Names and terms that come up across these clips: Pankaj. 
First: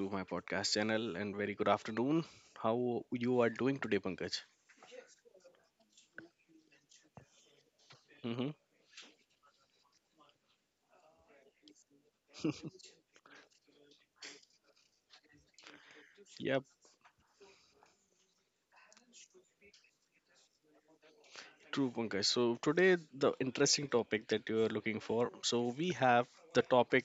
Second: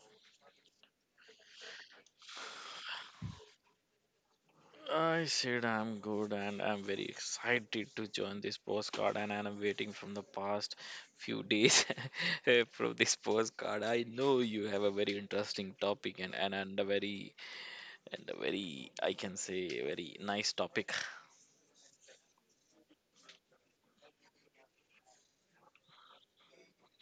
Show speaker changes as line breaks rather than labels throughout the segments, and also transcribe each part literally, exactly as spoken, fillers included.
to my podcast channel and very good afternoon. How you are doing today, Pankaj?
I said I'm good and I'm very excited to join
Mm-hmm.
this postcard and I'm waiting from the past few days eh, from this postcard. I know you have a very interesting topic and, and,
Yep,
and a very and a very I can say, very nice topic.
true, Pankaj. So today, the interesting topic that you are looking for. So we have the topic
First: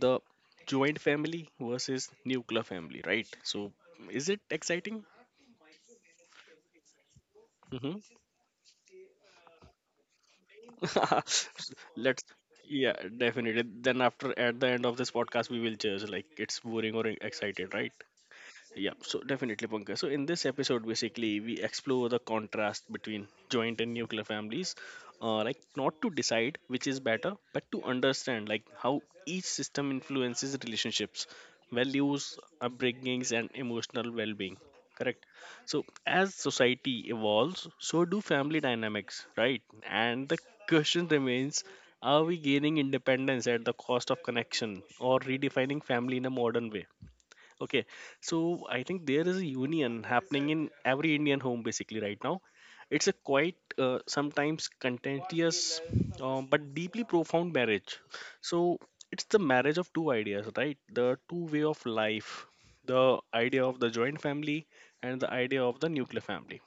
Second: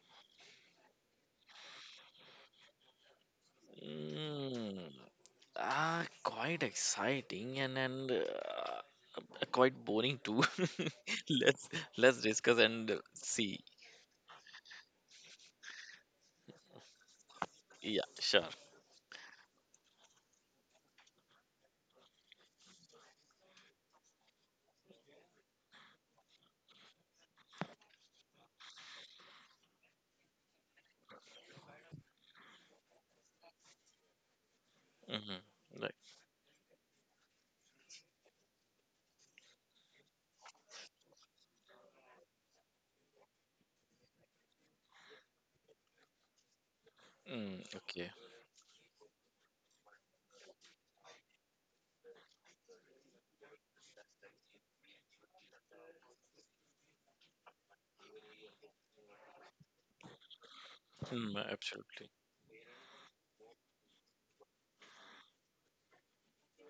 the joint family versus nuclear family, right? So is it
Mm,
exciting?
ah, Quite exciting and and uh, quite boring too. let's
Mm-hmm.
let's
Let's,
discuss
yeah,
and see.
definitely. Then after at the end of this podcast, we will judge like it's boring or excited, right?
Yeah, sure.
Yeah, so definitely, Pankaj. So in this episode, basically, we explore the contrast between joint and nuclear families, uh, like not to decide which is better, but to understand like how each system influences relationships, values, upbringings, and emotional well-being. Correct.
hmm
So
Right.
as society evolves, so do family dynamics, right? And the question remains: are we gaining independence at the cost of connection, or redefining family in a modern way?
Mm,
Okay,
okay.
so I think there is a union happening in every Indian home basically right now. It's a quite uh, sometimes contentious uh, but deeply profound marriage. So it's the marriage of two ideas, right? The
Mm,
two way of
absolutely.
life, the idea of the joint family and the idea of the nuclear family.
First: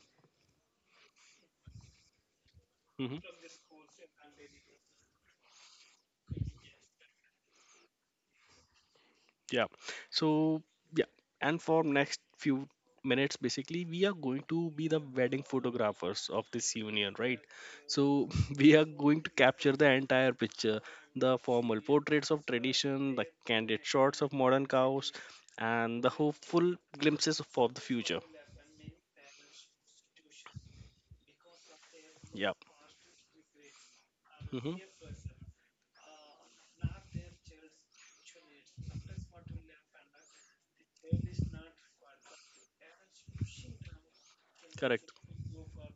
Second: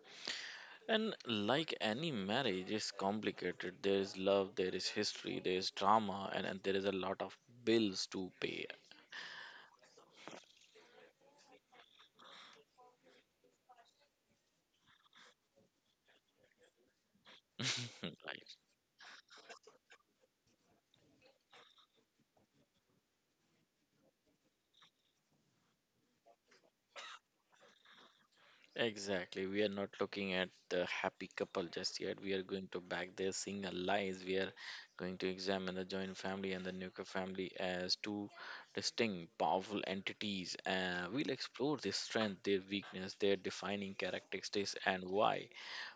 And like any marriage, it's
Mhm.
complicated. There is love, there is history, there is drama, and, and there is a lot of bills to pay.
Yeah. So yeah, and for next few minutes, basically, we are going to be the wedding photographers of this union, right? So
right.
we are going to capture the entire picture, the formal portraits of tradition, the candid shots of modern cows, and the hopeful glimpses for the future.
Exactly. We are not looking at the happy couple just yet. We are
Yeah.
going to back their single lives. We are
Hmm.
going to examine the joint family and the nuclear family as two distinct, powerful entities. Uh, we'll explore their strength, their weakness, their defining characteristics, and
Correct.
why,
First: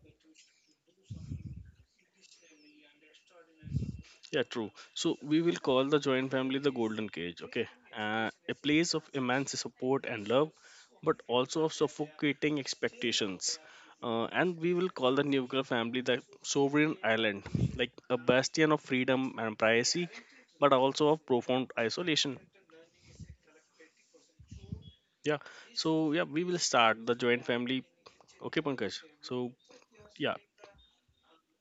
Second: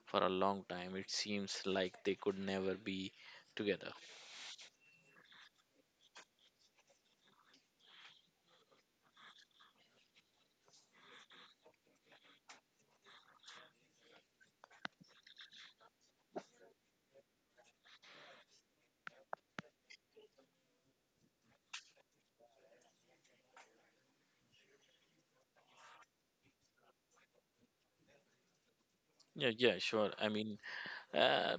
for a long time, it seems like they could never be together.
Yeah, true. So we will call the joint family the golden cage, okay? Uh, a place of immense support and love, but also of suffocating expectations. Uh, and we will call the nuclear family the sovereign island, like a bastion of freedom and privacy, but also of profound isolation. Yeah. So yeah, we will start the joint family. Okay, Pankaj. So,
Yeah, yeah, sure. I
yeah.
mean, uh,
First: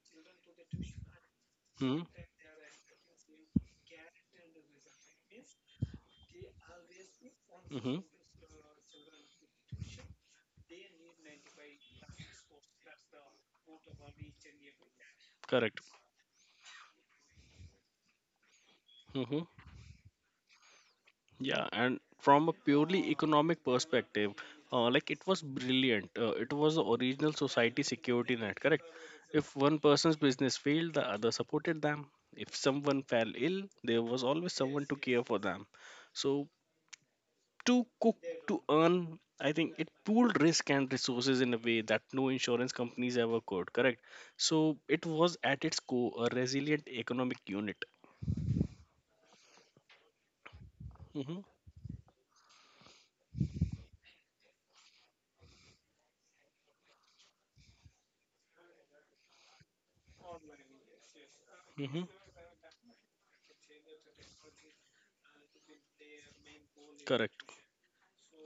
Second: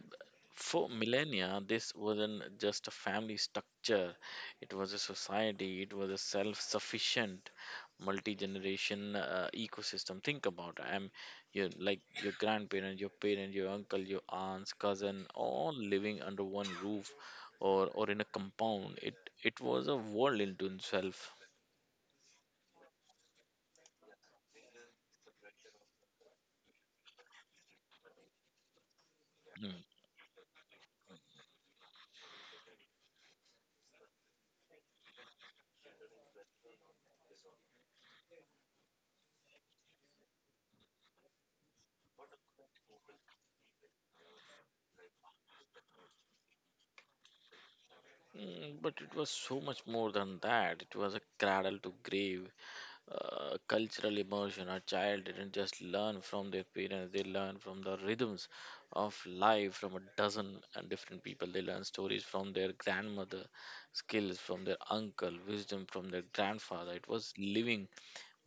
for millennia, this
Hmm.
wasn't just a family structure, it was a society, it was a self sufficient
Hmm.
multi generation uh, ecosystem. Think about it. I'm you like your grandparents, your parents, your uncle, your aunts, cousin, all
Correct.
living under one roof or, or in a compound. It,
Hmm.
it was a world into itself.
Yeah, and from a purely economic perspective, uh, like it was brilliant. Uh, it was the original society security net, correct? If
Hmm.
one person's business failed, the other supported them. If someone fell ill, there was always someone to care for them. So to cook, to earn, I think it pooled risk and resources in a way that no insurance companies ever could, correct? So it was at its core a resilient economic unit.
Mm, but it was so much more than that. It was a
Hmm.
cradle to grave uh, cultural immersion. A child didn't just learn from their parents, they learned from the rhythms of life from a dozen and different people. They learn
Hmm.
stories from their grandmother, skills from their uncle, wisdom from their grandfather. It was
Correct.
living,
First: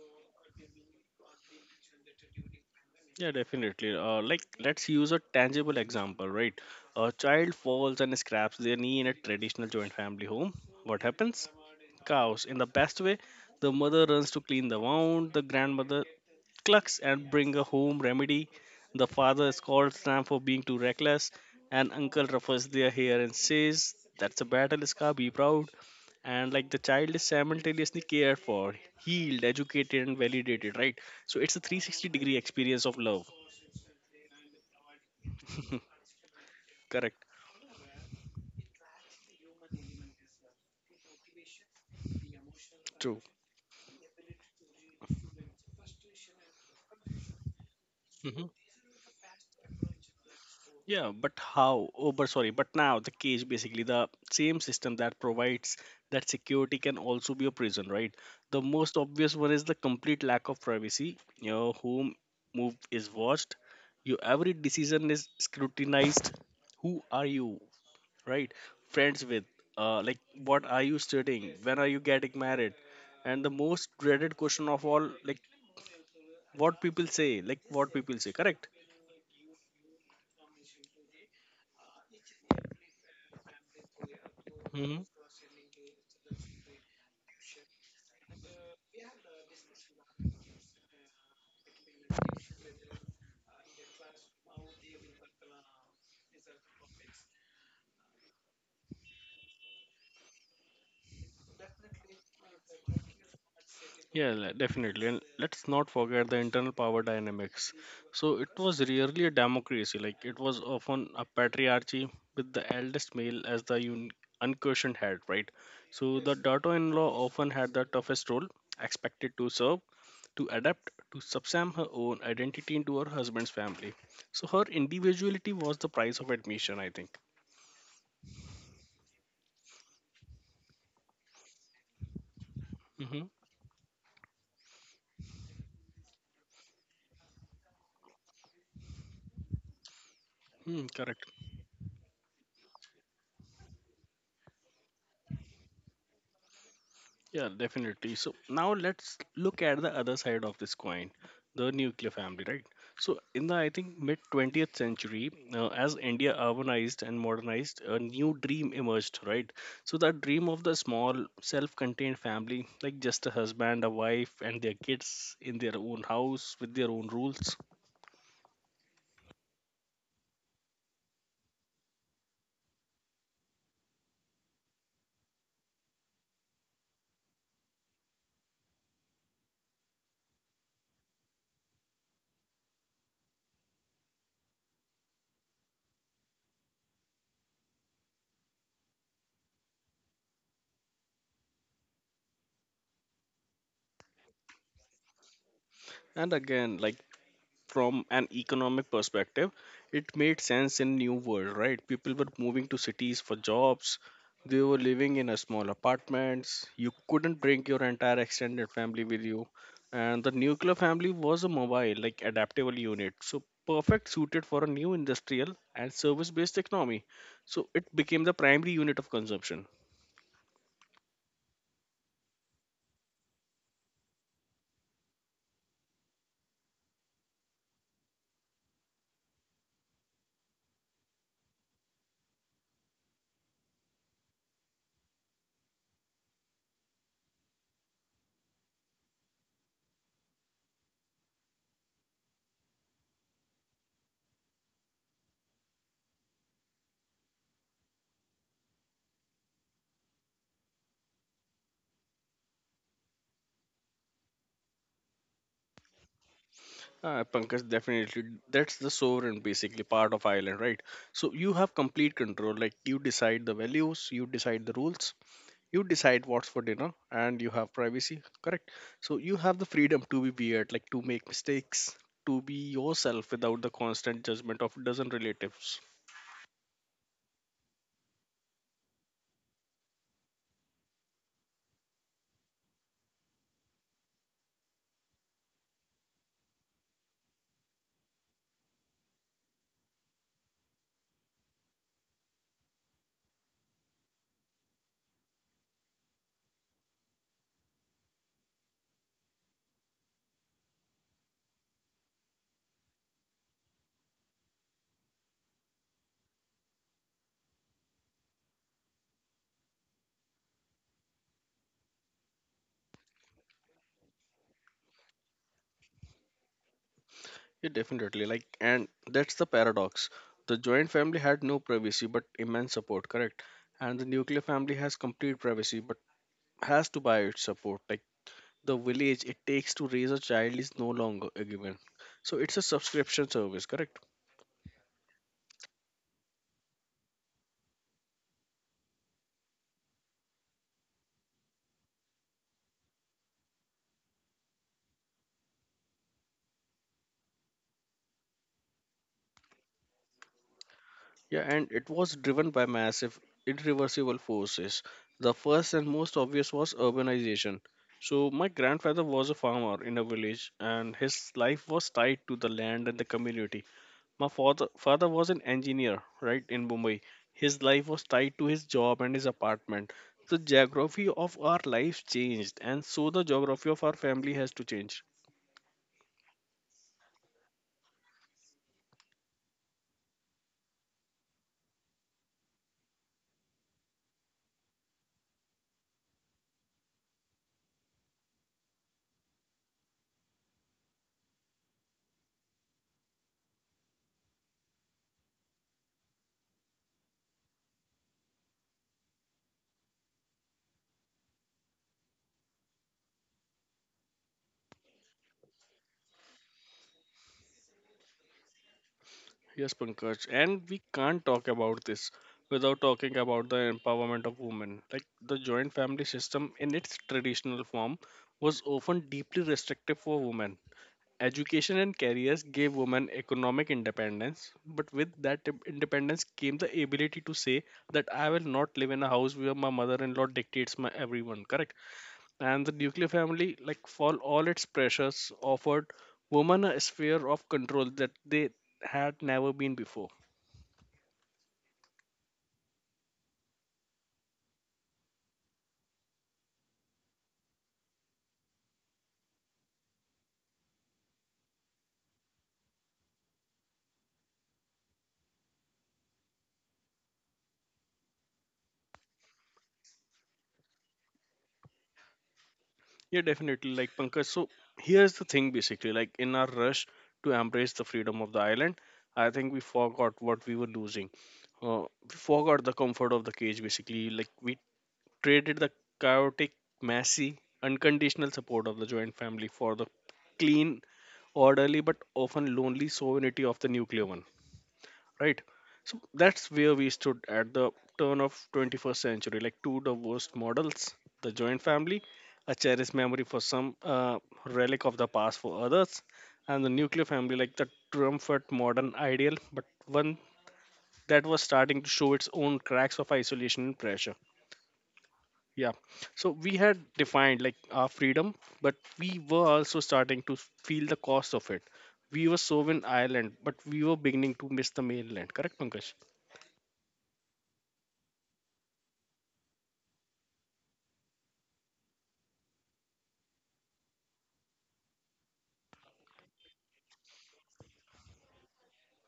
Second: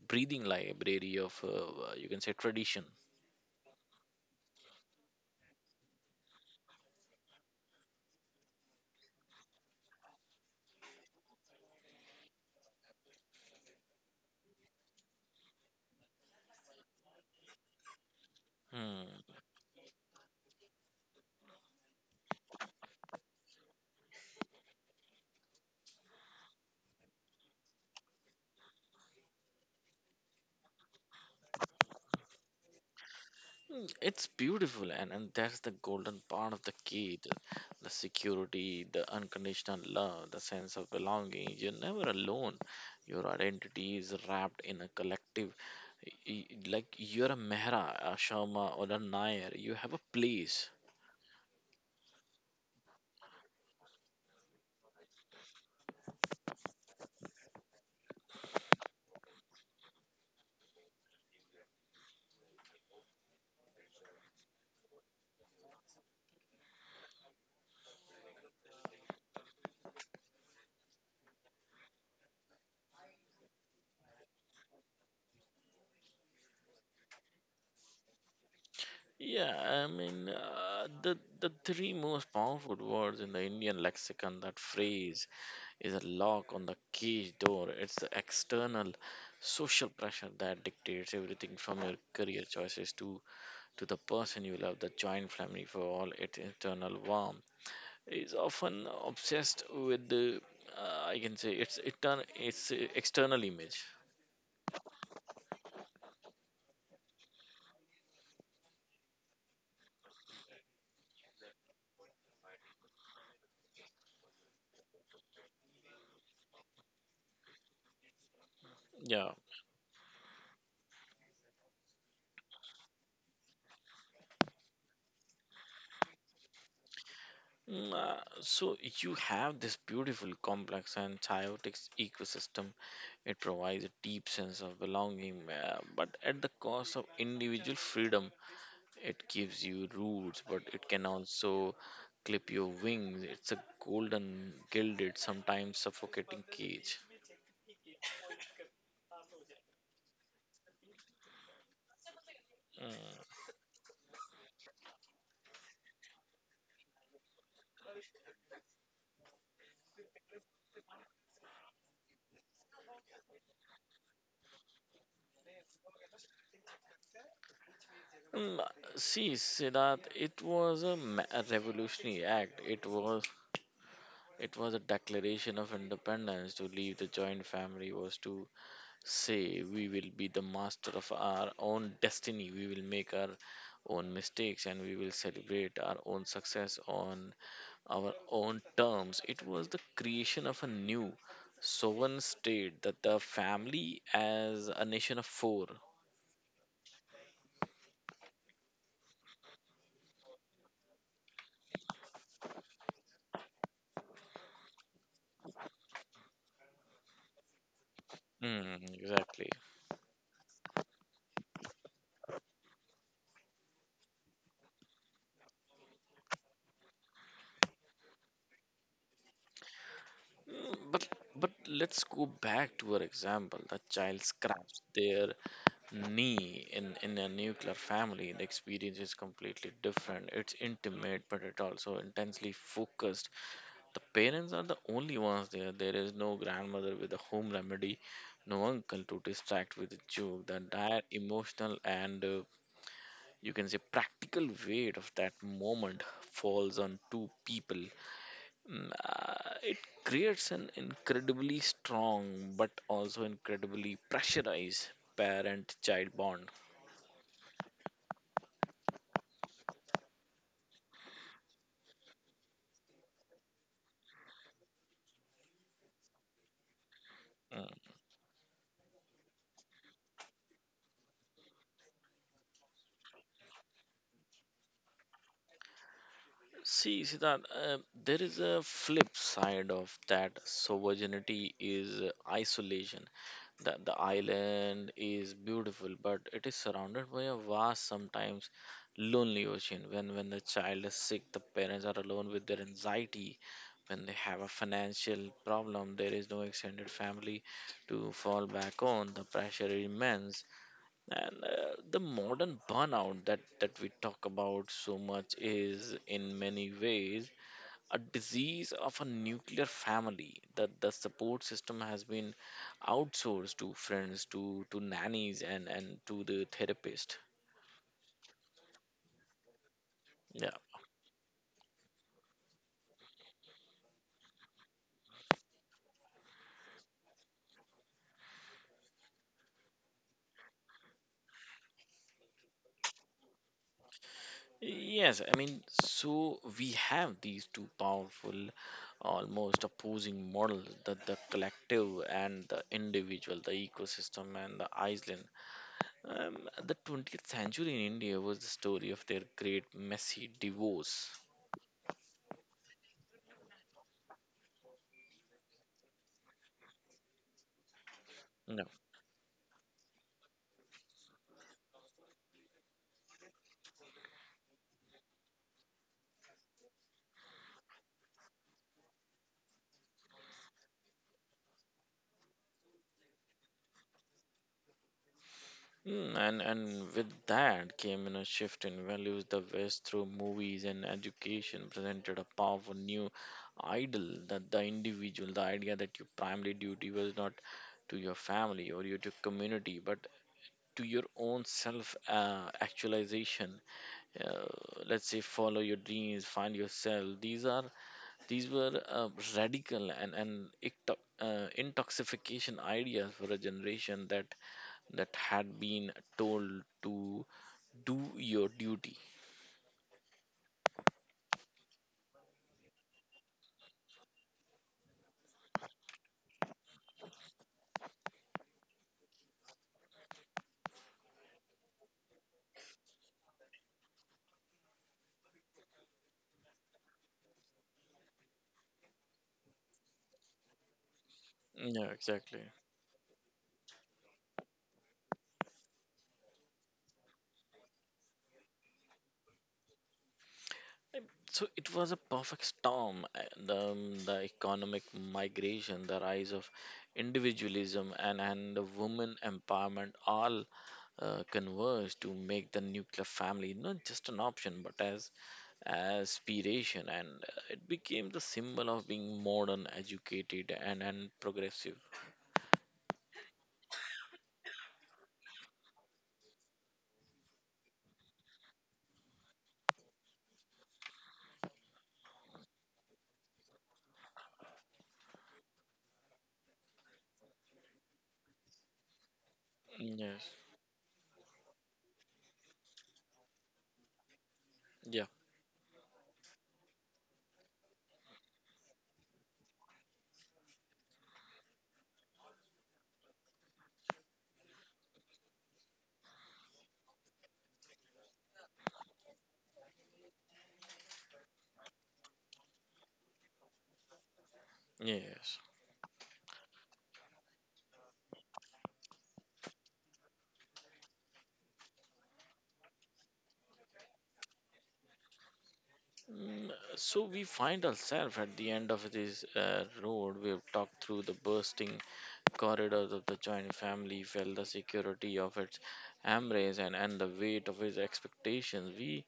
breathing library of, uh, you can say, tradition.
Yeah, definitely. Uh, like, let's use a tangible example, right? A child falls and scraps their knee in a traditional joint family home. What happens? Chaos in the best way. The mother runs to clean the wound, the grandmother clucks and bring a home remedy. The
Hmm.
father scolds Sam for being too reckless, and uncle ruffles their hair and says, "That's a battle scar, be proud." And like the child is simultaneously cared for, healed, educated, and validated, right? So it's a three hundred sixty degree experience of love.
Mm, It's beautiful, and, and that's the golden part of the key
Correct.
the, the security, the unconditional love, the sense of belonging. You're never alone.
True.
Your identity is wrapped in a collective. y- y- Like you're a Mehra, a
Mm-hmm.
Sharma, or a Nair. You have a place.
Yeah, but how? Oh, but sorry, but now the cage basically the same system that provides that security can also be a prison, right? The most obvious one is the complete lack of privacy. Your home move is watched, your every decision is scrutinized. Who are you, right? Friends with, uh, like what are you studying? When are you getting married? And the most dreaded question of all, like what people say, like what people say, correct?
Yeah, I mean, uh, the, the three most powerful words in the Indian lexicon that
Hmm.
phrase is a lock on the cage door. It's the external social pressure that dictates everything from your career choices to, to the person you love, the joint family for all its internal warmth. Is often obsessed with the, uh, I can say, its, etern- its uh, external image.
Yeah, le- definitely. And let's not forget the internal power dynamics. So it was rarely a democracy, like it was often a patriarchy with the eldest male as the un- unquestioned head, right? So the daughter in law often had the toughest role,
Yeah.
expected to serve, to adapt, to subsume her own identity into her husband's family. So her individuality was the price of admission, I think.
Mm, uh, So you have this beautiful, complex, and chaotic s- ecosystem. It provides a deep sense of belonging, uh, but at the cost of individual freedom. It gives you roots, but
Mm-hmm.
it can also clip your wings. It's a golden, gilded, sometimes suffocating cage.
Yeah, definitely. So now let's look at the other side of this coin, the nuclear family, right? So
Mm.
in the, I think, mid twentieth century, uh, as India urbanized and modernized, a new dream emerged, right? So that dream of the small, self-contained family, like just a husband, a wife, and their kids in their own house with their own rules.
Mm, See, Siddharth, it was a, ma- a revolutionary act. It was it was a declaration of independence. To leave the joint family was to say we will be the master of our own destiny. We will make our own mistakes and we will celebrate our own success on our own terms. It was the creation of a new sovereign state that the family as a nation of four.
And again, like from an economic perspective, it made sense in new world, right? People were moving to cities for jobs, they were living in a small apartments, you couldn't bring your entire extended
Mm,
family with you,
exactly.
and the nuclear family was a mobile, like adaptable unit, so perfect suited for a new industrial and service based economy. So it became the primary unit of consumption.
Mm, But but let's go back to our example. The child scraps their knee in, in a nuclear family. The experience is completely different. It's intimate, but it also intensely focused. The parents are the only ones there. There is no grandmother with a home remedy, no uncle to distract with a joke. The entire emotional and, uh, you can say, practical weight of that moment falls on two people. Mm, uh, it creates an incredibly strong but also incredibly pressurized parent child bond.
Uh, Pankaj, definitely. That's the sovereign, basically, part of Ireland, right? So you have complete control. Like, you decide the values, you decide the rules, you decide what's for dinner, and you have
Mm.
privacy, correct? So you have the freedom to be weird, like, to make mistakes, to be yourself without the constant judgment of dozen relatives.
See, Siddharth, uh, there is a flip side of that. So virginity is uh, isolation. That the island is beautiful, but it is surrounded by a vast, sometimes lonely ocean. When when the child is sick, the parents are alone with their anxiety. When they have a financial problem, there is no extended family to fall back on. The pressure is immense. And uh, the modern burnout that, that we talk about so much is, in many ways, a disease of a nuclear family that the support system has been outsourced to friends, to, to nannies, and, and to the therapist.
Yeah, definitely. Like, and that's the paradox.
Yeah.
The joint family had no privacy but immense support, correct? And the nuclear family has complete privacy but has to buy its support. Like, the village it takes to raise a child is no longer a given. So it's a subscription service, correct?
Yes, I mean, so we have these two powerful, almost opposing models, the, the collective and the individual, the ecosystem and the island. Um, the twentieth century in India was the story of their great messy divorce.
Yeah, and it was driven by massive, irreversible forces. The first and most obvious was urbanization. So my
No.
grandfather was a farmer in a village, and his life was tied to the land and the community. My father father was an engineer, right, in Mumbai. His life was tied to his job and his apartment. The geography of our lives changed, and so the geography of our family has to change.
Mm, and and with that came in a shift in values. The West, through movies and education, presented a powerful new ideal that the individual, the idea that your primary duty was not to your family or your to community, but to your own self uh, actualization. Uh, let's say follow your dreams, find yourself. These are These were uh, radical and, and icto- uh, intoxication ideas for a generation that that had been told to do your duty.
Yes, Pankaj, and we can't talk about this without talking about the empowerment of women. Like, the joint family system in its traditional form was often deeply restrictive for women. Education and careers gave women economic independence, but with that i- independence came the ability to say that I will not live in a house where my mother-in-law dictates my everyone, correct?
Yeah, exactly.
And the nuclear family, like for all its pressures, offered women a sphere of control that they had never been before.
Um, So it was a perfect storm. uh, The, um, the economic migration, the rise of individualism, and, and the woman empowerment all uh, converged to make the nuclear family not just an option but as aspiration, and uh, it became the symbol of being modern, educated, and, and progressive.
Yeah, definitely. Like Pankaj, so here's the thing basically, like in our rush to embrace the freedom of the island, I think we forgot what we were losing. Uh, we forgot the comfort of the cage basically. Like, we traded the chaotic, messy, unconditional support of the joint family for the
Yes.
clean, orderly, but often lonely sovereignty of the nuclear one,
Yeah.
right? So that's where we stood at the turn of twenty-first century, like two divorced models. The joint family, a cherished memory for some, uh, relic of the past for others, and the nuclear family, like the triumphant modern ideal, but one that was starting to show its own cracks of isolation and pressure.
Yes.
Yeah, so we had defined like our freedom, but we were also starting to feel the cost of it. We were so in Ireland, but we were beginning to miss the mainland, correct, Pankaj?
Mm, so we find ourselves at the end of this uh, road. We've talked through the bursting corridors of the joint family, felt the security of its embrace, and, and the weight of its expectations. we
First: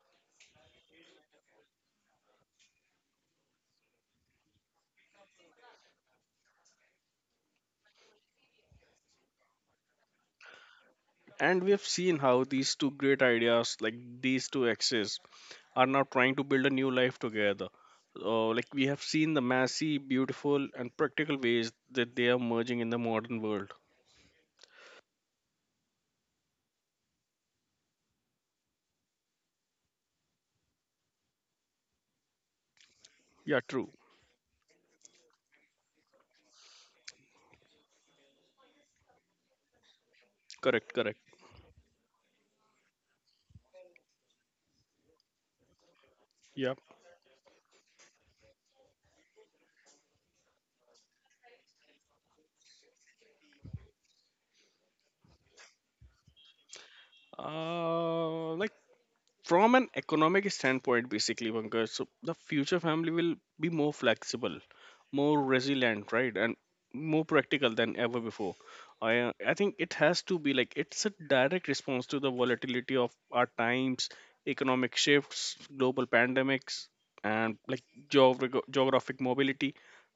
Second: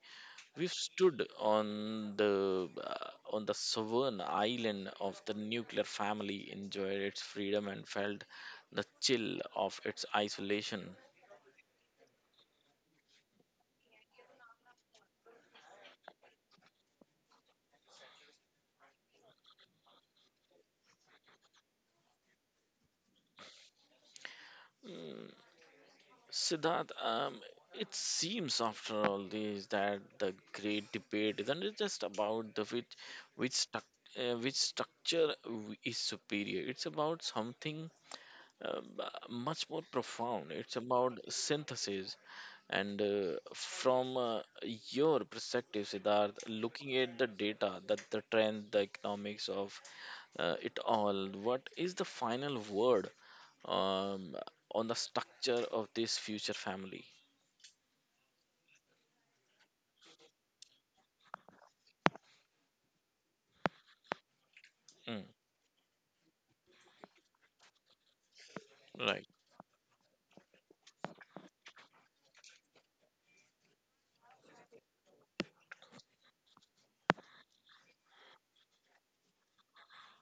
We've stood on the uh, on the sovereign island of the nuclear family, enjoyed its freedom, and felt the chill of its isolation.
And we have seen how these two great ideas, like these two exes, are now trying to build a new life together. Uh, like, we have seen the messy, beautiful, and practical ways that they are merging in the modern world.
Mm, Siddharth, um, it seems after all this that the great debate isn't it just about the which which
Yeah,
struc-
true.
uh, which structure w- is superior? It's about something, um, much more profound. It's
Correct,
about
correct.
synthesis. And uh, from uh, your perspective, Siddharth,
Yeah.
looking at the data, that the trend, the economics of uh, it all, what is the final word, um, on the structure of this future family?
Uh, like, from an economic standpoint basically, Pankaj, so the future family will be more flexible,
Mm,
more resilient, right, and more practical than ever before. i
right.
uh, i think it has to be, like it's a direct response to the volatility of our times. Economic shifts, global pandemics, and like geographic geographic mobility.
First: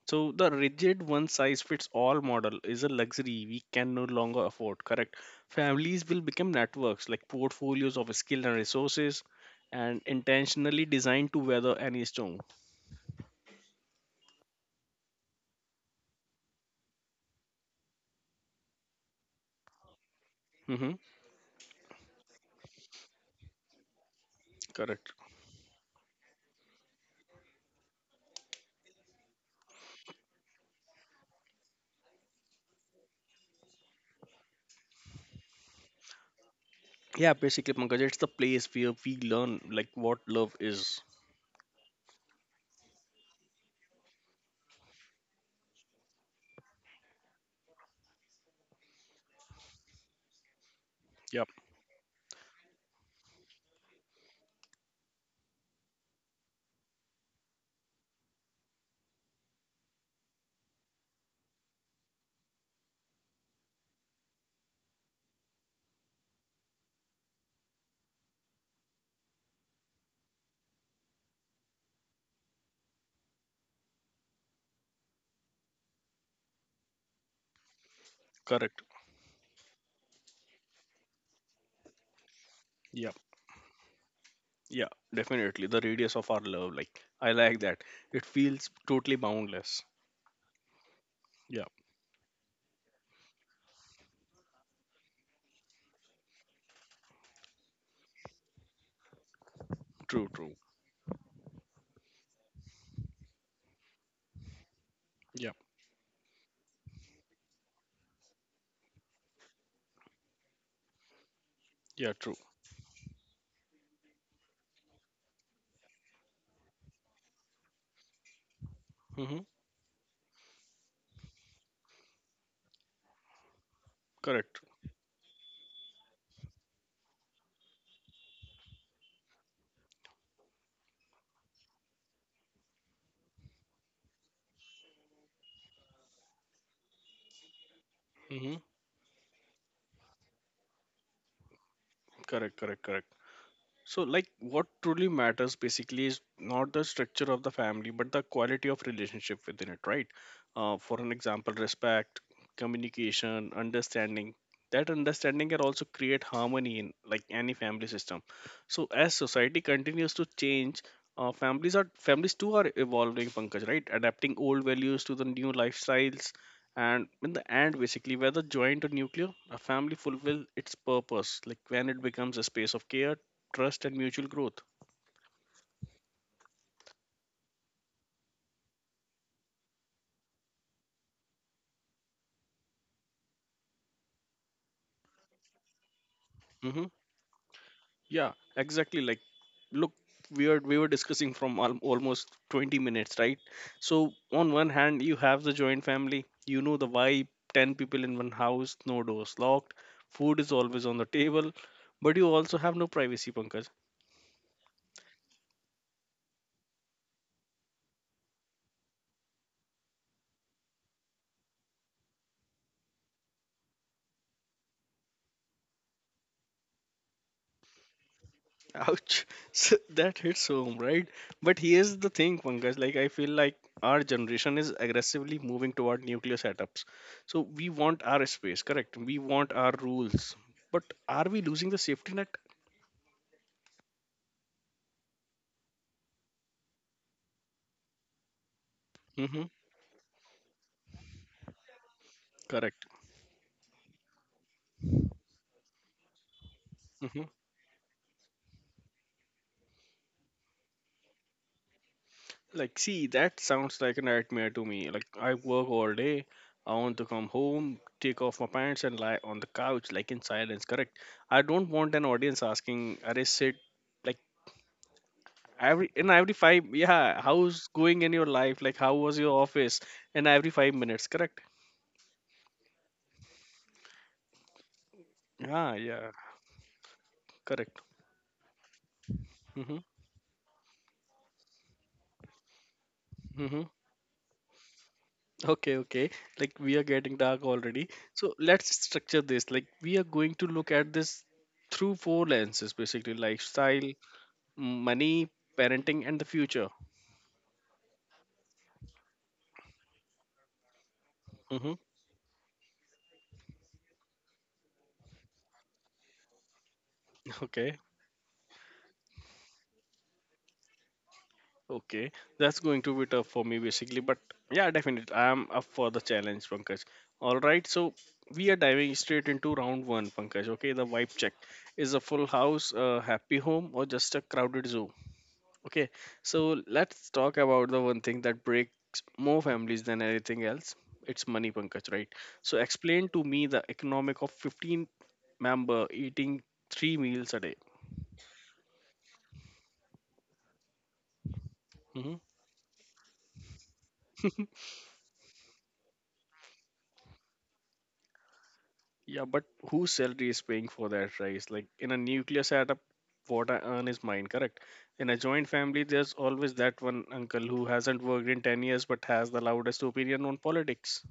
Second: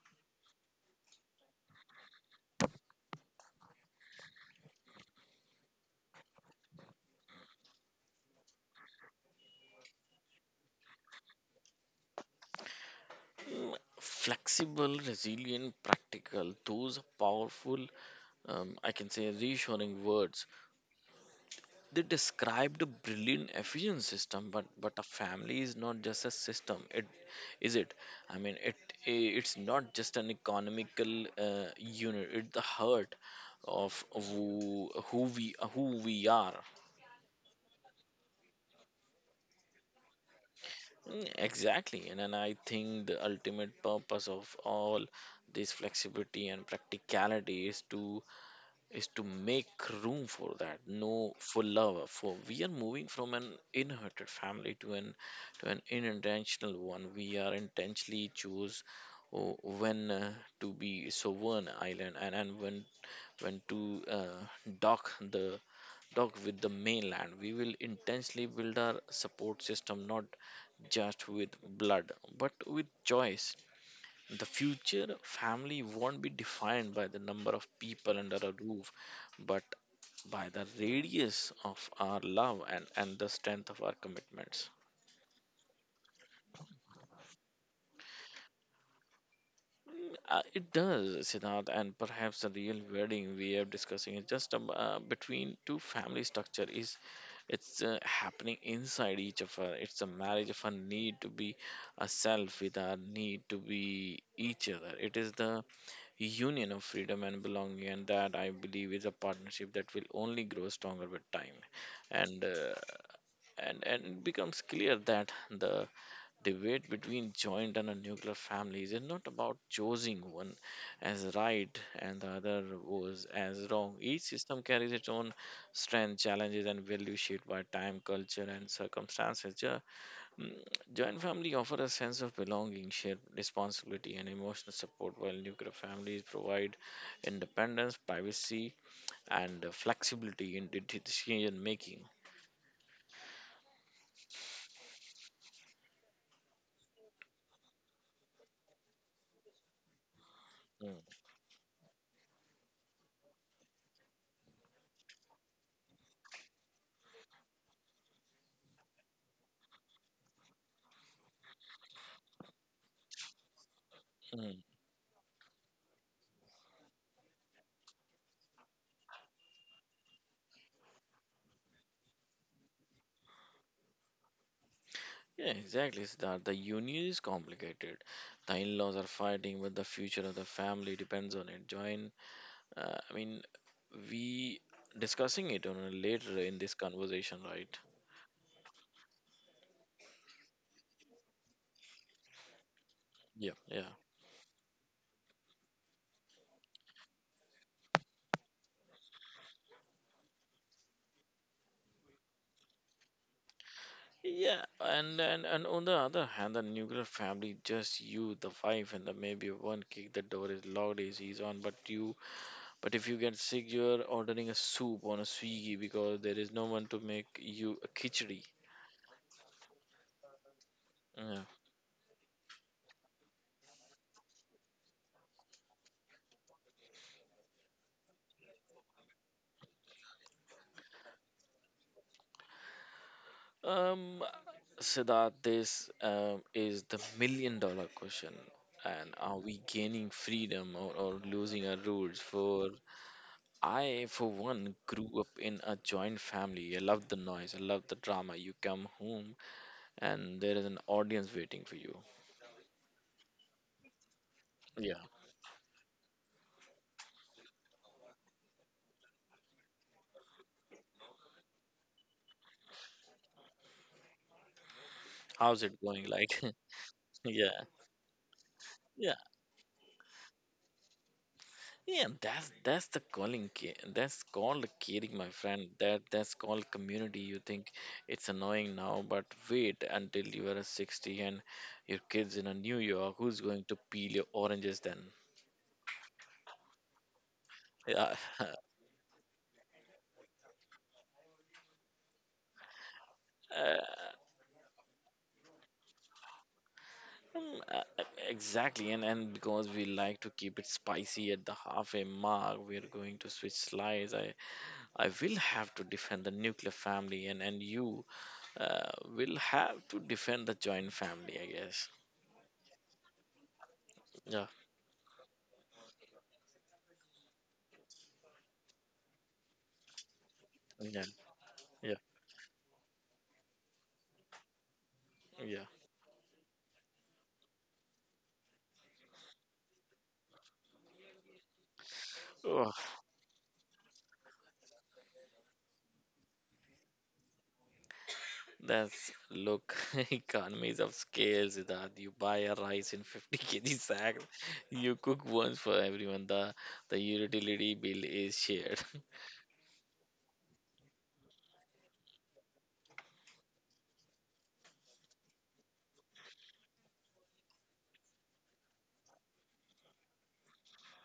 So the rigid one size fits all model is a luxury we can no longer afford, correct? Families will become networks, like portfolios of skill and resources, and intentionally designed to weather any storm.
Mm, Flexible, resilient, practical. Those are powerful, um, I can say, reassuring words.
Hmm.
They described a brilliant efficient system, but but a
Correct.
family is not just a system. It is it. I mean, it i- it's not just an economical uh, unit. It's the heart of who who we who we are.
Yeah, basically, Pankaj, it's the place where we learn like what love is.
Mm, Exactly, and then I think the ultimate purpose of all this flexibility and practicality is to is to make room for that, no,
Yep,
for love, for we are moving from an inherited family to an to an unintentional one. We are intentionally choose, oh, when uh, to be sovereign island, and, and when when to uh, dock the dock with the mainland. We will intensely build our support system not just with blood but with choice. The future family won't be defined by the number of people under a
correct.
roof, but by the radius of our love and,
Yeah,
and the strength of our commitments.
yeah, definitely. The radius of our love, like I like that. It feels totally boundless.
Uh, it does,
Yeah,
Siddharth, and perhaps the real wedding we are discussing is just, um, uh, between two family structure, is it's uh, happening inside each of her. It's a
true, true.
marriage of a need to be a self with our need to be each other. It is
Yeah,
the union of freedom and belonging, and that I believe is a partnership that will only grow stronger with time.
yeah, true.
And uh, and and it becomes clear that the debate between joint and a nuclear families is not
Hmm.
about choosing one as right and the other was as wrong. Each
Correct.
system carries its own strengths, challenges, and value, shaped by time, culture, and circumstances. Jo- mm, Joint family offer a sense of belonging, shared responsibility, and emotional support, while nuclear families provide independence,
Hmm.
privacy, and uh, flexibility in de- decision making.
Correct, correct, correct. So, like, what truly matters basically is not the structure of the family, but the quality of relationship within it, right? Uh, for
Mm,
an example, respect, communication, understanding. That understanding can also create harmony in like any family system. So as society continues to change, uh, families are families too are evolving, Pankaj, right? Adapting old
mm.
values to the new lifestyles, and in the end, basically, whether joint or nuclear, a family fulfill its purpose. Like, when it becomes a space of care, trust, and mutual growth.
Yeah, exactly, Siddharth. The union is complicated. The in-laws are fighting, but the future of the family depends on it. Join, uh, I mean, we discussing it on a later in this
Hmm.
conversation, right?
Yeah, exactly. Like, look, we are we were discussing from al- almost twenty minutes, right?
Yeah, yeah.
So on one hand you have the joint family, you know the vibe, ten people in one house, no doors locked, food is always on the table, but you also have no privacy, Pankaj.
Yeah, and, and and on the other hand, the nuclear family, just you, the wife, and the maybe one kid. The door is locked, A C is on, but you, but if you get sick, you're ordering a soup on a Swiggy because there is no one to make you a khichdi.
Ouch. So that hits home, right?
Yeah.
But here's the thing, Pankaj. like I feel like our generation is aggressively moving toward nuclear setups. So we want our space, correct? We want our rules. But are we losing the safety net?
Um, Siddharth, this, um, is the million dollar question. And
Mm-hmm.
are we gaining freedom or, or losing our rules? For
Correct.
I, for one, grew up in a joint family. I love the
Mm-hmm.
noise, I love the drama. You come home and there is an audience waiting for you.
Like, see, that sounds like a nightmare to me. Like,
Yeah.
I work all day. I want to come home, take off my pants, and lie on the couch, like in silence, correct? I don't want an audience asking, are sit? Like,
How's it
every in
going?
every
Like,
five, yeah, how's
yeah,
going in your life, like how was
yeah.
your office in every five minutes, correct?
Yeah, that's that's the calling. ca- That's called caring, my friend.
Yeah,
That
yeah,
that's called community. You
correct.
think it's annoying now, but
Mm-hmm,
wait until you are sixty and your kids in a New York. Who's
mm-hmm.
going to peel your oranges then?
Okay, okay, like we are getting dark already.
Yeah,
So
uh,
let's structure this, like we are going to look at this through four lenses, basically: lifestyle, money, parenting, and the future.
um, uh, uh, exactly. And and because we like to keep it spicy at the
Mm-hmm.
halfway mark, we're going to switch slides. I I will have to defend the nuclear family, and and
Okay.
you uh, will have to defend the joint family, I guess.
Okay, that's going to be tough for me basically, but
Yeah.
yeah, definitely. I am up for the challenge, Pankaj. All right, so we are diving straight into round one, Pankaj. Okay, the
Yeah,
vibe check is a
yeah,
full house, a happy home, or just a crowded zoo?
yeah.
Okay, so let's talk about the one thing that breaks more families than anything else. It's money, Pankaj, right? So
Oh,
explain to me the economic of fifteen member eating three meals a day.
that's look, economies of scales that
Hmm.
you buy a rice in fifty k g sack, you cook once for everyone. The the utility bill is shared.
Yeah, but whose salary is paying for that rise? Like in a nuclear setup, what I earn is mine, correct? In a joint family, there's always that one uncle who hasn't worked in ten years but has the loudest opinion on politics.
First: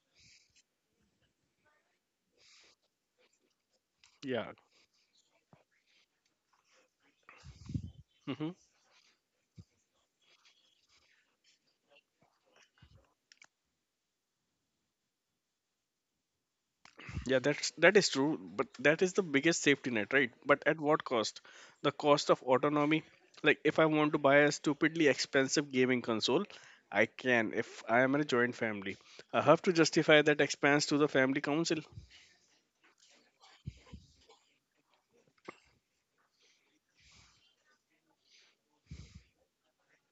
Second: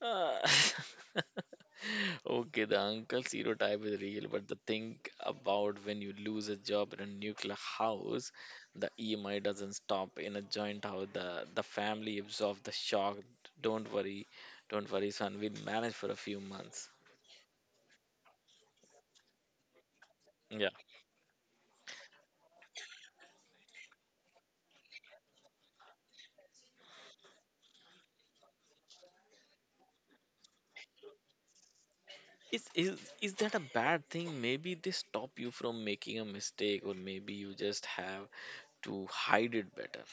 Ah, okay, the uncle stereotype is real, but
Yeah.
the thing about when you lose a job in a nuclear house,
Hmm.
the E M I doesn't stop in a joint house. The the family absorbs the shock. Don't worry, don't worry, son. We'll manage for a few months.
Yeah, that's that is true, but that is the biggest safety net, right? But
Yeah.
at what cost? The cost of autonomy. Like if I want to buy a stupidly expensive gaming console, I can if I am in a joint family. I have to justify that expense to the family council.
Is is is that a bad thing? Maybe they stop you from making a mistake, or maybe you just have to hide it better.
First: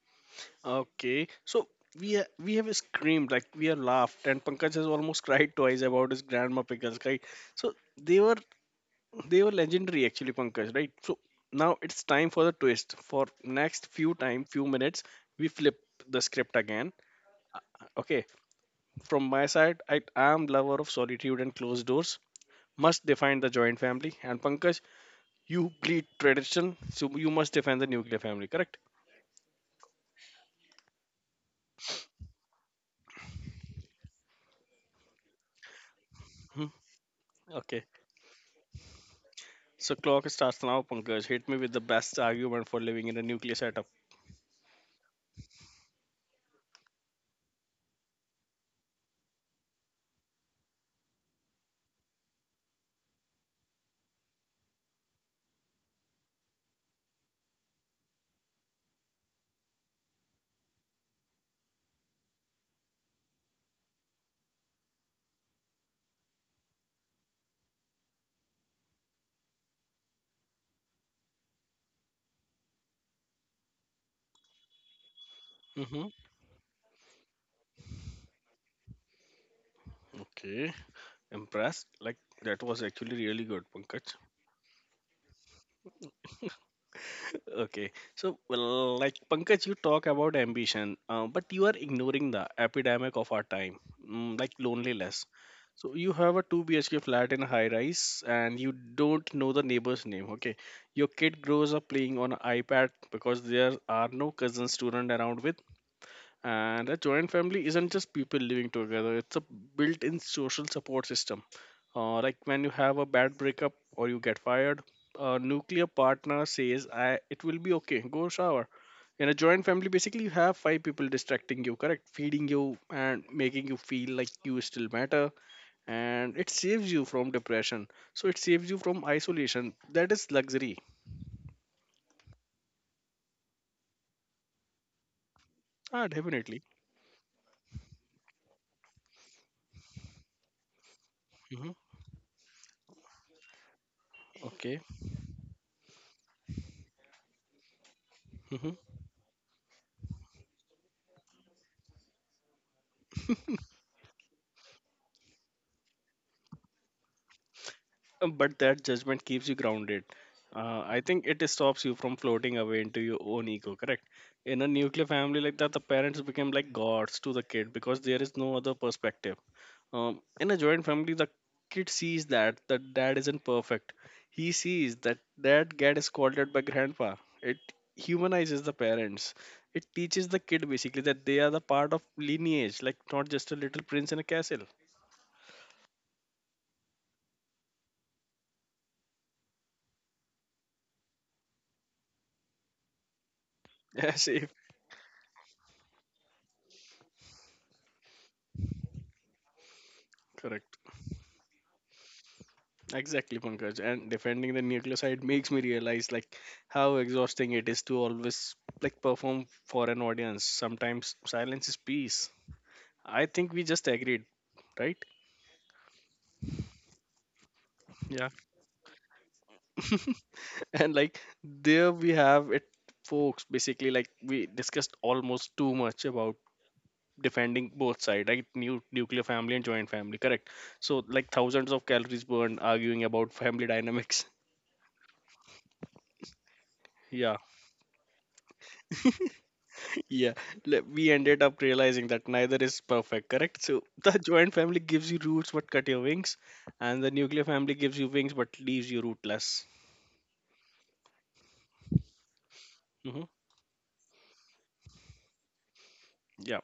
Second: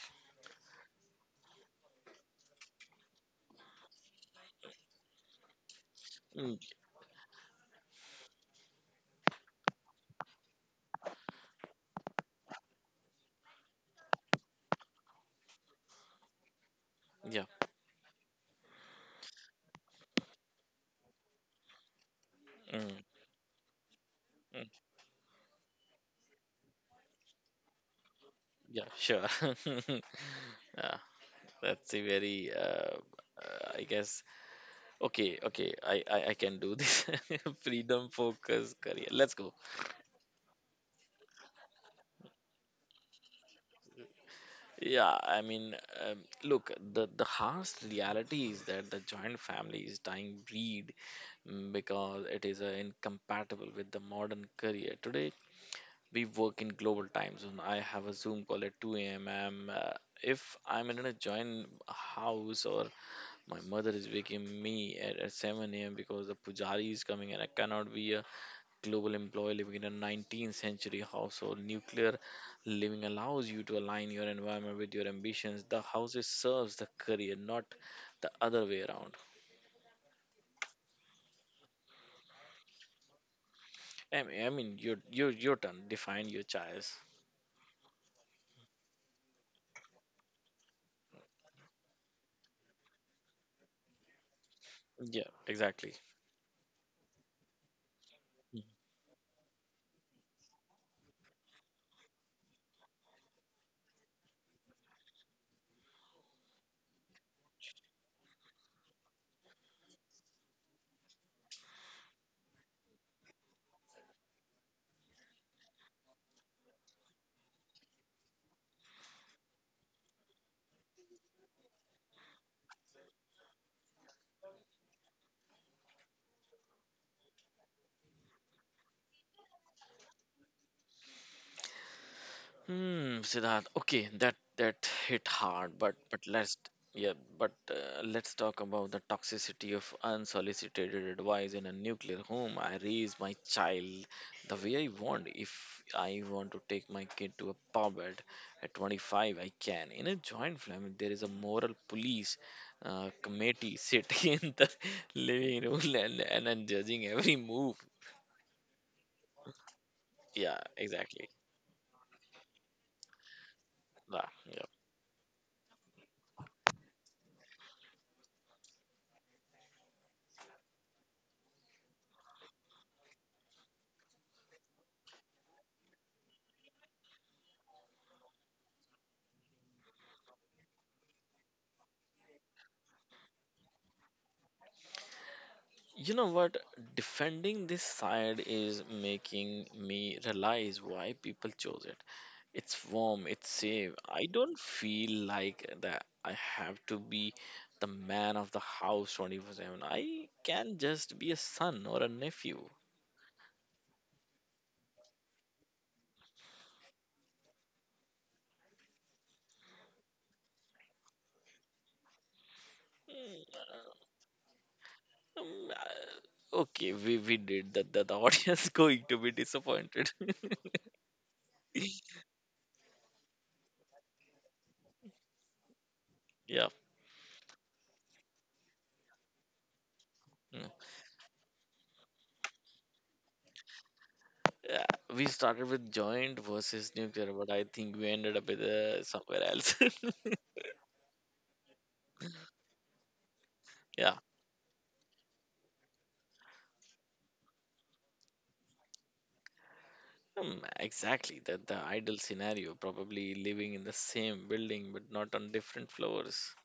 Okay, so we ha- we have screamed, like we have laughed, and Pankaj has almost cried twice about his
Mm,
grandma pickles, right? So they were they were legendary actually, Pankaj, right? So now it's time for the twist. For next few time, few minutes, we flip the script again.
yeah.
Okay, from my side, I am lover of solitude and closed doors.
Mm,
Must define the joint family, and
mm,
Pankaj, you bleed tradition, so you must defend the nuclear family, correct?
yeah. Sure. yeah, that's a very. Uh, uh, I guess. Okay. Okay. I I, I can
Hmm.
do this.
Okay.
Freedom focus, career. Let's go.
So clock starts now, Pankaj. Hit me with the best argument for living in a nuclear setup.
Yeah. I mean, um, look. The the harsh reality is that the joint family is dying breed mm, because it is uh, incompatible with the modern career today. We work in global time zone. I have a Zoom call at two a m am uh, if I'm in a joint house or my mother is waking me at, at seven a m because the pujari is coming and I cannot be a global employee living in a nineteenth century household. Nuclear living allows you to align your environment with your ambitions. The
Hmm.
house is- serves the career, not the other way around.
Okay, impressed. Like that was actually really good, Pankaj.
I mean, I mean your, your, your turn. Define your choice.
Okay, so well, like Pankaj, you talk about ambition, uh, but you are ignoring the epidemic of our time, mm, like
Yeah,
loneliness.
exactly.
So you have a two B H K flat in a high rise, and you don't know the neighbor's name. Okay, your kid grows up playing on an iPad because there are no cousin student around with. And a joint family isn't just people living together, it's a built in social support system. Uh, like when you have a bad breakup or you get fired, a nuclear partner says, I, it will be okay, go shower. In a joint family, basically, you have five people distracting you, correct? Feeding you and making you feel like you still matter. And it saves you from depression. So it saves you from isolation. That is luxury.
Hmm, Siddharth. Okay, that that hit hard, but
Ah,
but let's
definitely.
yeah, but uh, let's talk about the toxicity of unsolicited advice in
Hmm.
a nuclear home. I raise my child the way
Okay.
I want. If I want to take my kid to a pub at,
Mm-hmm.
at twenty-five, I can. In a joint family, there is a moral police uh, committee sitting in the living room and, and, and judging every move.
Um, But that judgment keeps you grounded.
Yeah,
Uh, I think
exactly.
it stops you from floating away into your own ego, correct?
Yeah,
In
yeah.
a nuclear family like that, the parents become like gods to the kid because there is no other perspective. Um, in a joint family, the kid sees that the dad isn't perfect. He sees that dad gets scolded by grandpa. It humanizes the parents. It teaches the kid basically that they are the part of lineage, like not just a little prince in a castle.
You know what? Defending this side is making me realize why people chose it. It's warm, it's safe. I
Yes, if
don't feel like that I have to be the man of the house twenty-four seven. I
correct.
can just be a son or a nephew.
Exactly, Pankaj. And defending the nucleoside makes me realize like how exhausting it is to always like perform for an audience. Sometimes silence is peace. I
Mm,
think we just
uh,
agreed, right?
um, uh, Okay, we, we did that. The, the
Yeah.
audience going to be disappointed.
And like there we have it, folks. Basically, like we discussed almost too much about
Yeah.
defending both sides, right? New nuclear family and joint family, correct?
Mm.
So like thousands of calories burned arguing about family dynamics.
Yeah, we started with joint versus nuclear,
Yeah.
but I think we ended up with uh, somewhere else.
Yeah, le- we ended up realizing that neither is perfect, correct? So
Yeah,
the joint family gives you roots but cut your wings, and the nuclear family gives you wings but leaves you rootless.
um, exactly. That the ideal scenario,
Hmm.
probably living in the same building but not on different floors.
Yeah,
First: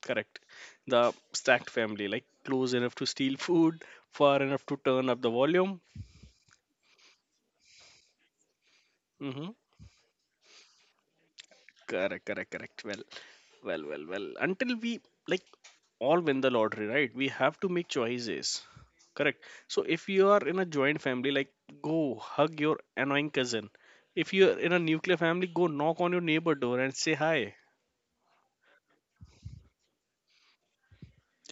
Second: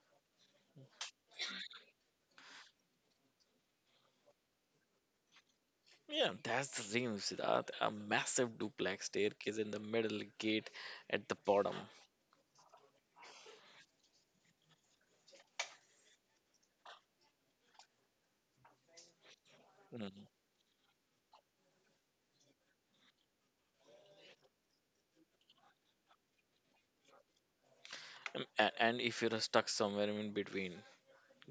correct. The stacked family, like close enough to steal food, far enough to turn up the volume.
Yeah, that's the dream, Siddharth. A massive duplex
Hmm.
staircase in the middle, gate at the bottom.
Correct, correct, correct. Well, well, well, well. Until we like all win the lottery, right? We have to make choices. Correct. So if
Mm.
you are in a joint family, like go hug your annoying cousin. If you are in a nuclear family, go knock on your neighbor door and say hi.
Um, a- And if you're stuck somewhere in between,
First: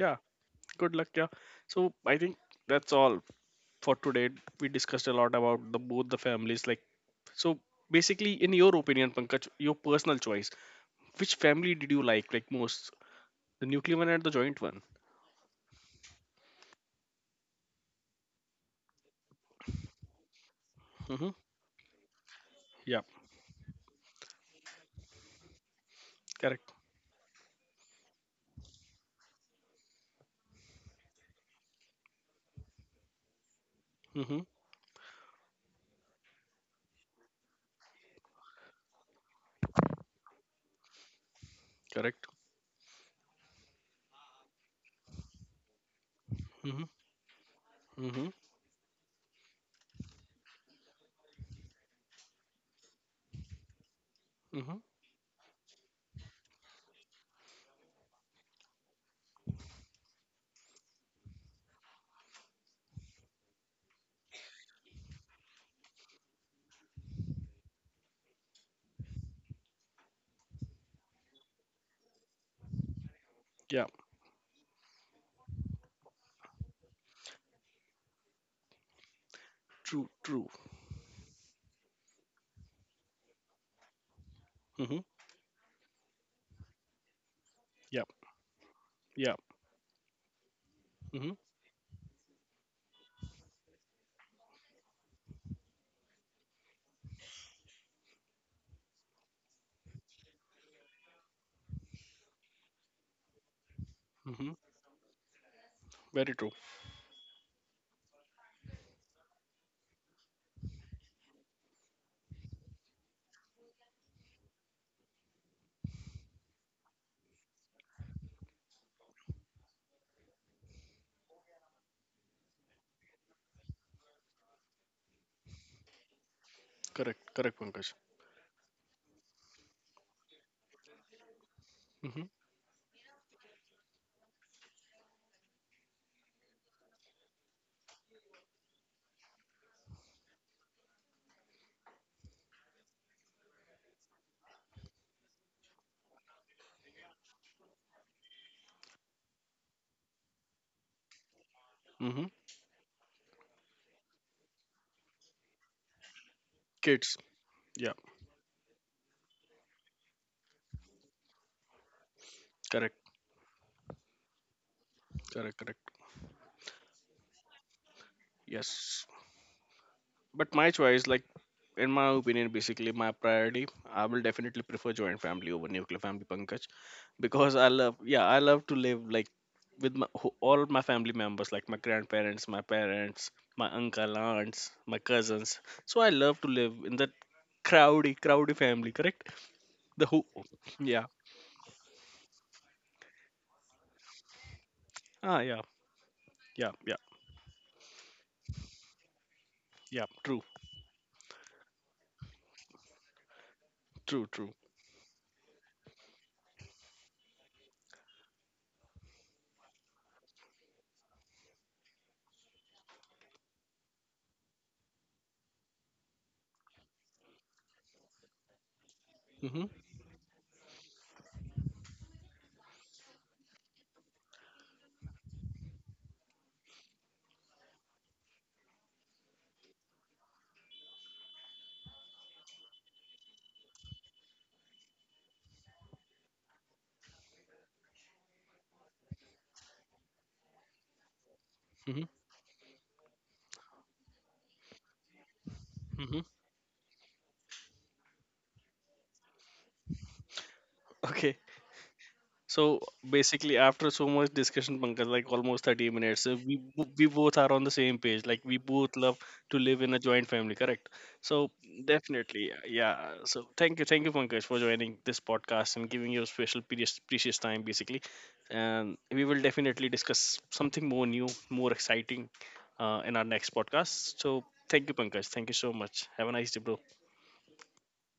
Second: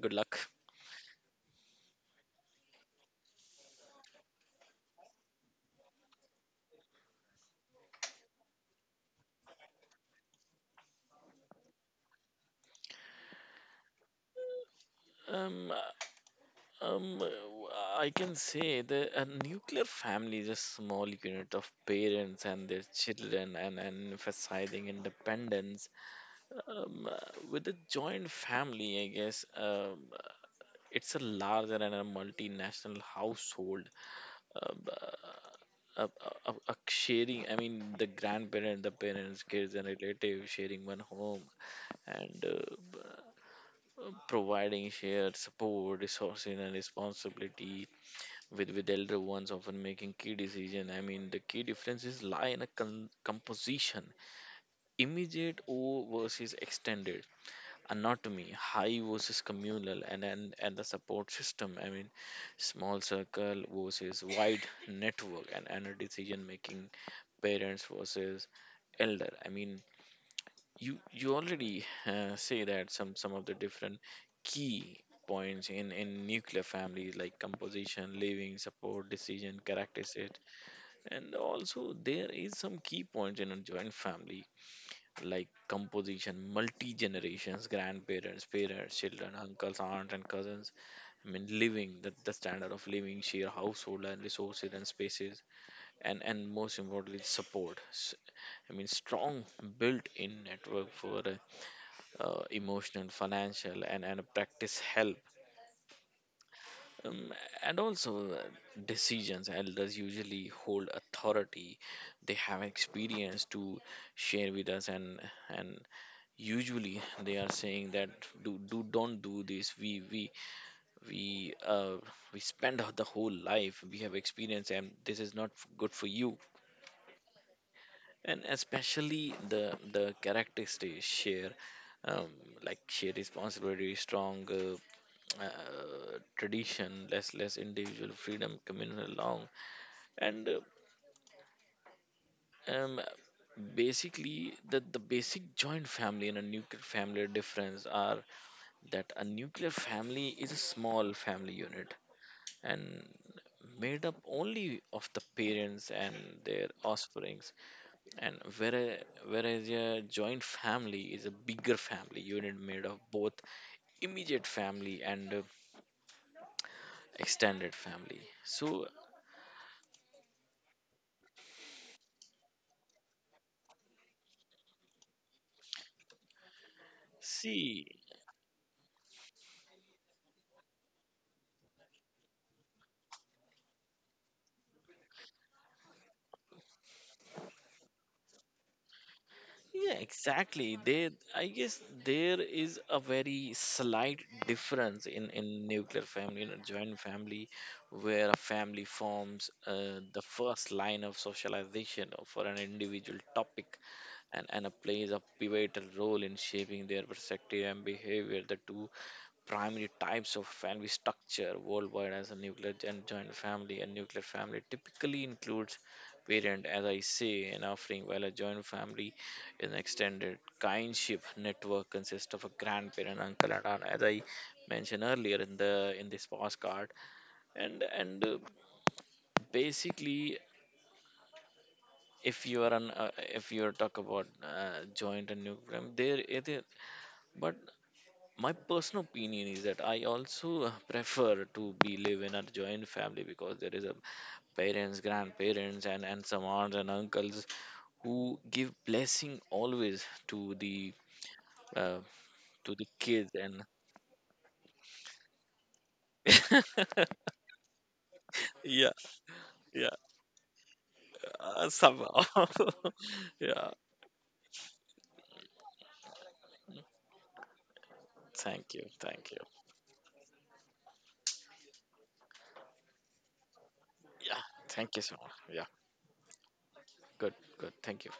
good luck.
Good luck, yeah. So I think that's all for today. We discussed a lot about the both the families. Like so basically in your opinion, Pankaj, your personal choice. Which family did you like like most? The nuclear one and the joint one?
Um, uh, um, uh, I can say that a nuclear family is a small
Mm-hmm.
unit of parents and their
Yeah,
children and, and emphasizing independence.
correct.
Um, uh, with a joint family, I guess um, uh, it's a larger and a multinational household.
Mhm.
Um, uh, uh, uh, uh, Sharing, I mean, the grandparents, the parents, kids, and relatives sharing one home
Correct.
and uh, b- uh, providing shared support, resources, and
Mm-hmm.
responsibility
Mm-hmm.
with with elder ones, often making key decision. I mean, the key differences lie in a con- composition,
Mm-hmm.
immediate O versus extended anatomy, high versus communal, and, and and the support system. I mean, small circle versus wide network, and and a decision making, parents versus elder. I mean, you you already uh, say that some some of the
Yeah.
different key points in in nuclear families like composition, living, support, decision,
True.
characteristic,
True.
and also there is some key points in a joint family
Mm-hmm.
like composition, multi generations,
Yeah.
grandparents, parents, children,
Yeah.
uncles, aunts, and cousins. I
Mm-hmm.
mean, living the, the standard of living, share household and resources and spaces, and and most importantly, support. S- I mean, strong built-in network for uh, uh, emotional, financial, and and
Mm-hmm.
practice help
Very true.
um, and also, uh, decisions elders usually hold authority. They have experience to share with us, and and usually they are saying that do do don't do this. We we we uh we spend the whole life we have experience, and this is not f- good for you
Correct. Correct, Pankaj.
and especially the the characters they share, um,
Mm-hmm.
like share responsibility strong uh, uh, tradition less less individual freedom communal long and uh, um, basically the, the basic joint family and a nuclear family difference are that a nuclear family is a small family unit
Mm-hmm.
and made up only of the parents and their
Kids.
offspring
Yeah.
and whereas, whereas a joint family is a bigger family unit made of
Correct.
both immediate family and uh,
Correct. Correct.
extended family so
Yes. But my choice, like in my opinion, basically my priority, I will definitely prefer joint family over nuclear family, Pankaj. Because I
see
love, yeah, I love to live like with my, who- all my family members like my grandparents, my parents, my uncle, aunts, my cousins. So I love to live in that crowdy crowdy family, correct?
yeah
The who?
exactly
Yeah.
they. I guess there is a very slight difference in
Ah,
in
yeah
nuclear family in a
yeah yeah
joint family where a family forms uh,
yeah
the
True,
first line of socialization for an individual topic
true
and
true.
Anna plays a pivotal role in shaping their perspective and behavior. The two primary types of family structure worldwide as a nuclear and joint family. A nuclear family typically includes parent, as I say, and offering, while a joint family
Mhm
is an extended kinship network consists of a grandparent, uncle, and aunt, as I mentioned earlier in the in this postcard. And and uh, Basically, if you are an uh, if you talk about uh, joint and nuclear, there it is. But my personal opinion is that I also uh, prefer to be
mhm
live in a joint family because there is a parents, grandparents, and
mhm
and some aunts and uncles who give blessing always to the
Okay.
uh, to
So
the kids
basically,
and
after so much discussion, Pankaj, like almost thirty minutes, uh, we bo- we both are on the same page. Like we
yeah
both love to live in
yeah
a joint family, correct? So
uh, somehow
definitely, yeah. So
yeah
thank you, thank you, Pankaj, for joining this podcast and giving your special precious, precious time, basically.
thank you
And we
thank you
will definitely discuss something more new, more exciting, uh, in our next podcast.
yeah
So thank you,
thank you so
Pankaj.
much
Thank you
yeah
so much. Have a nice day, bro.
good good thank you.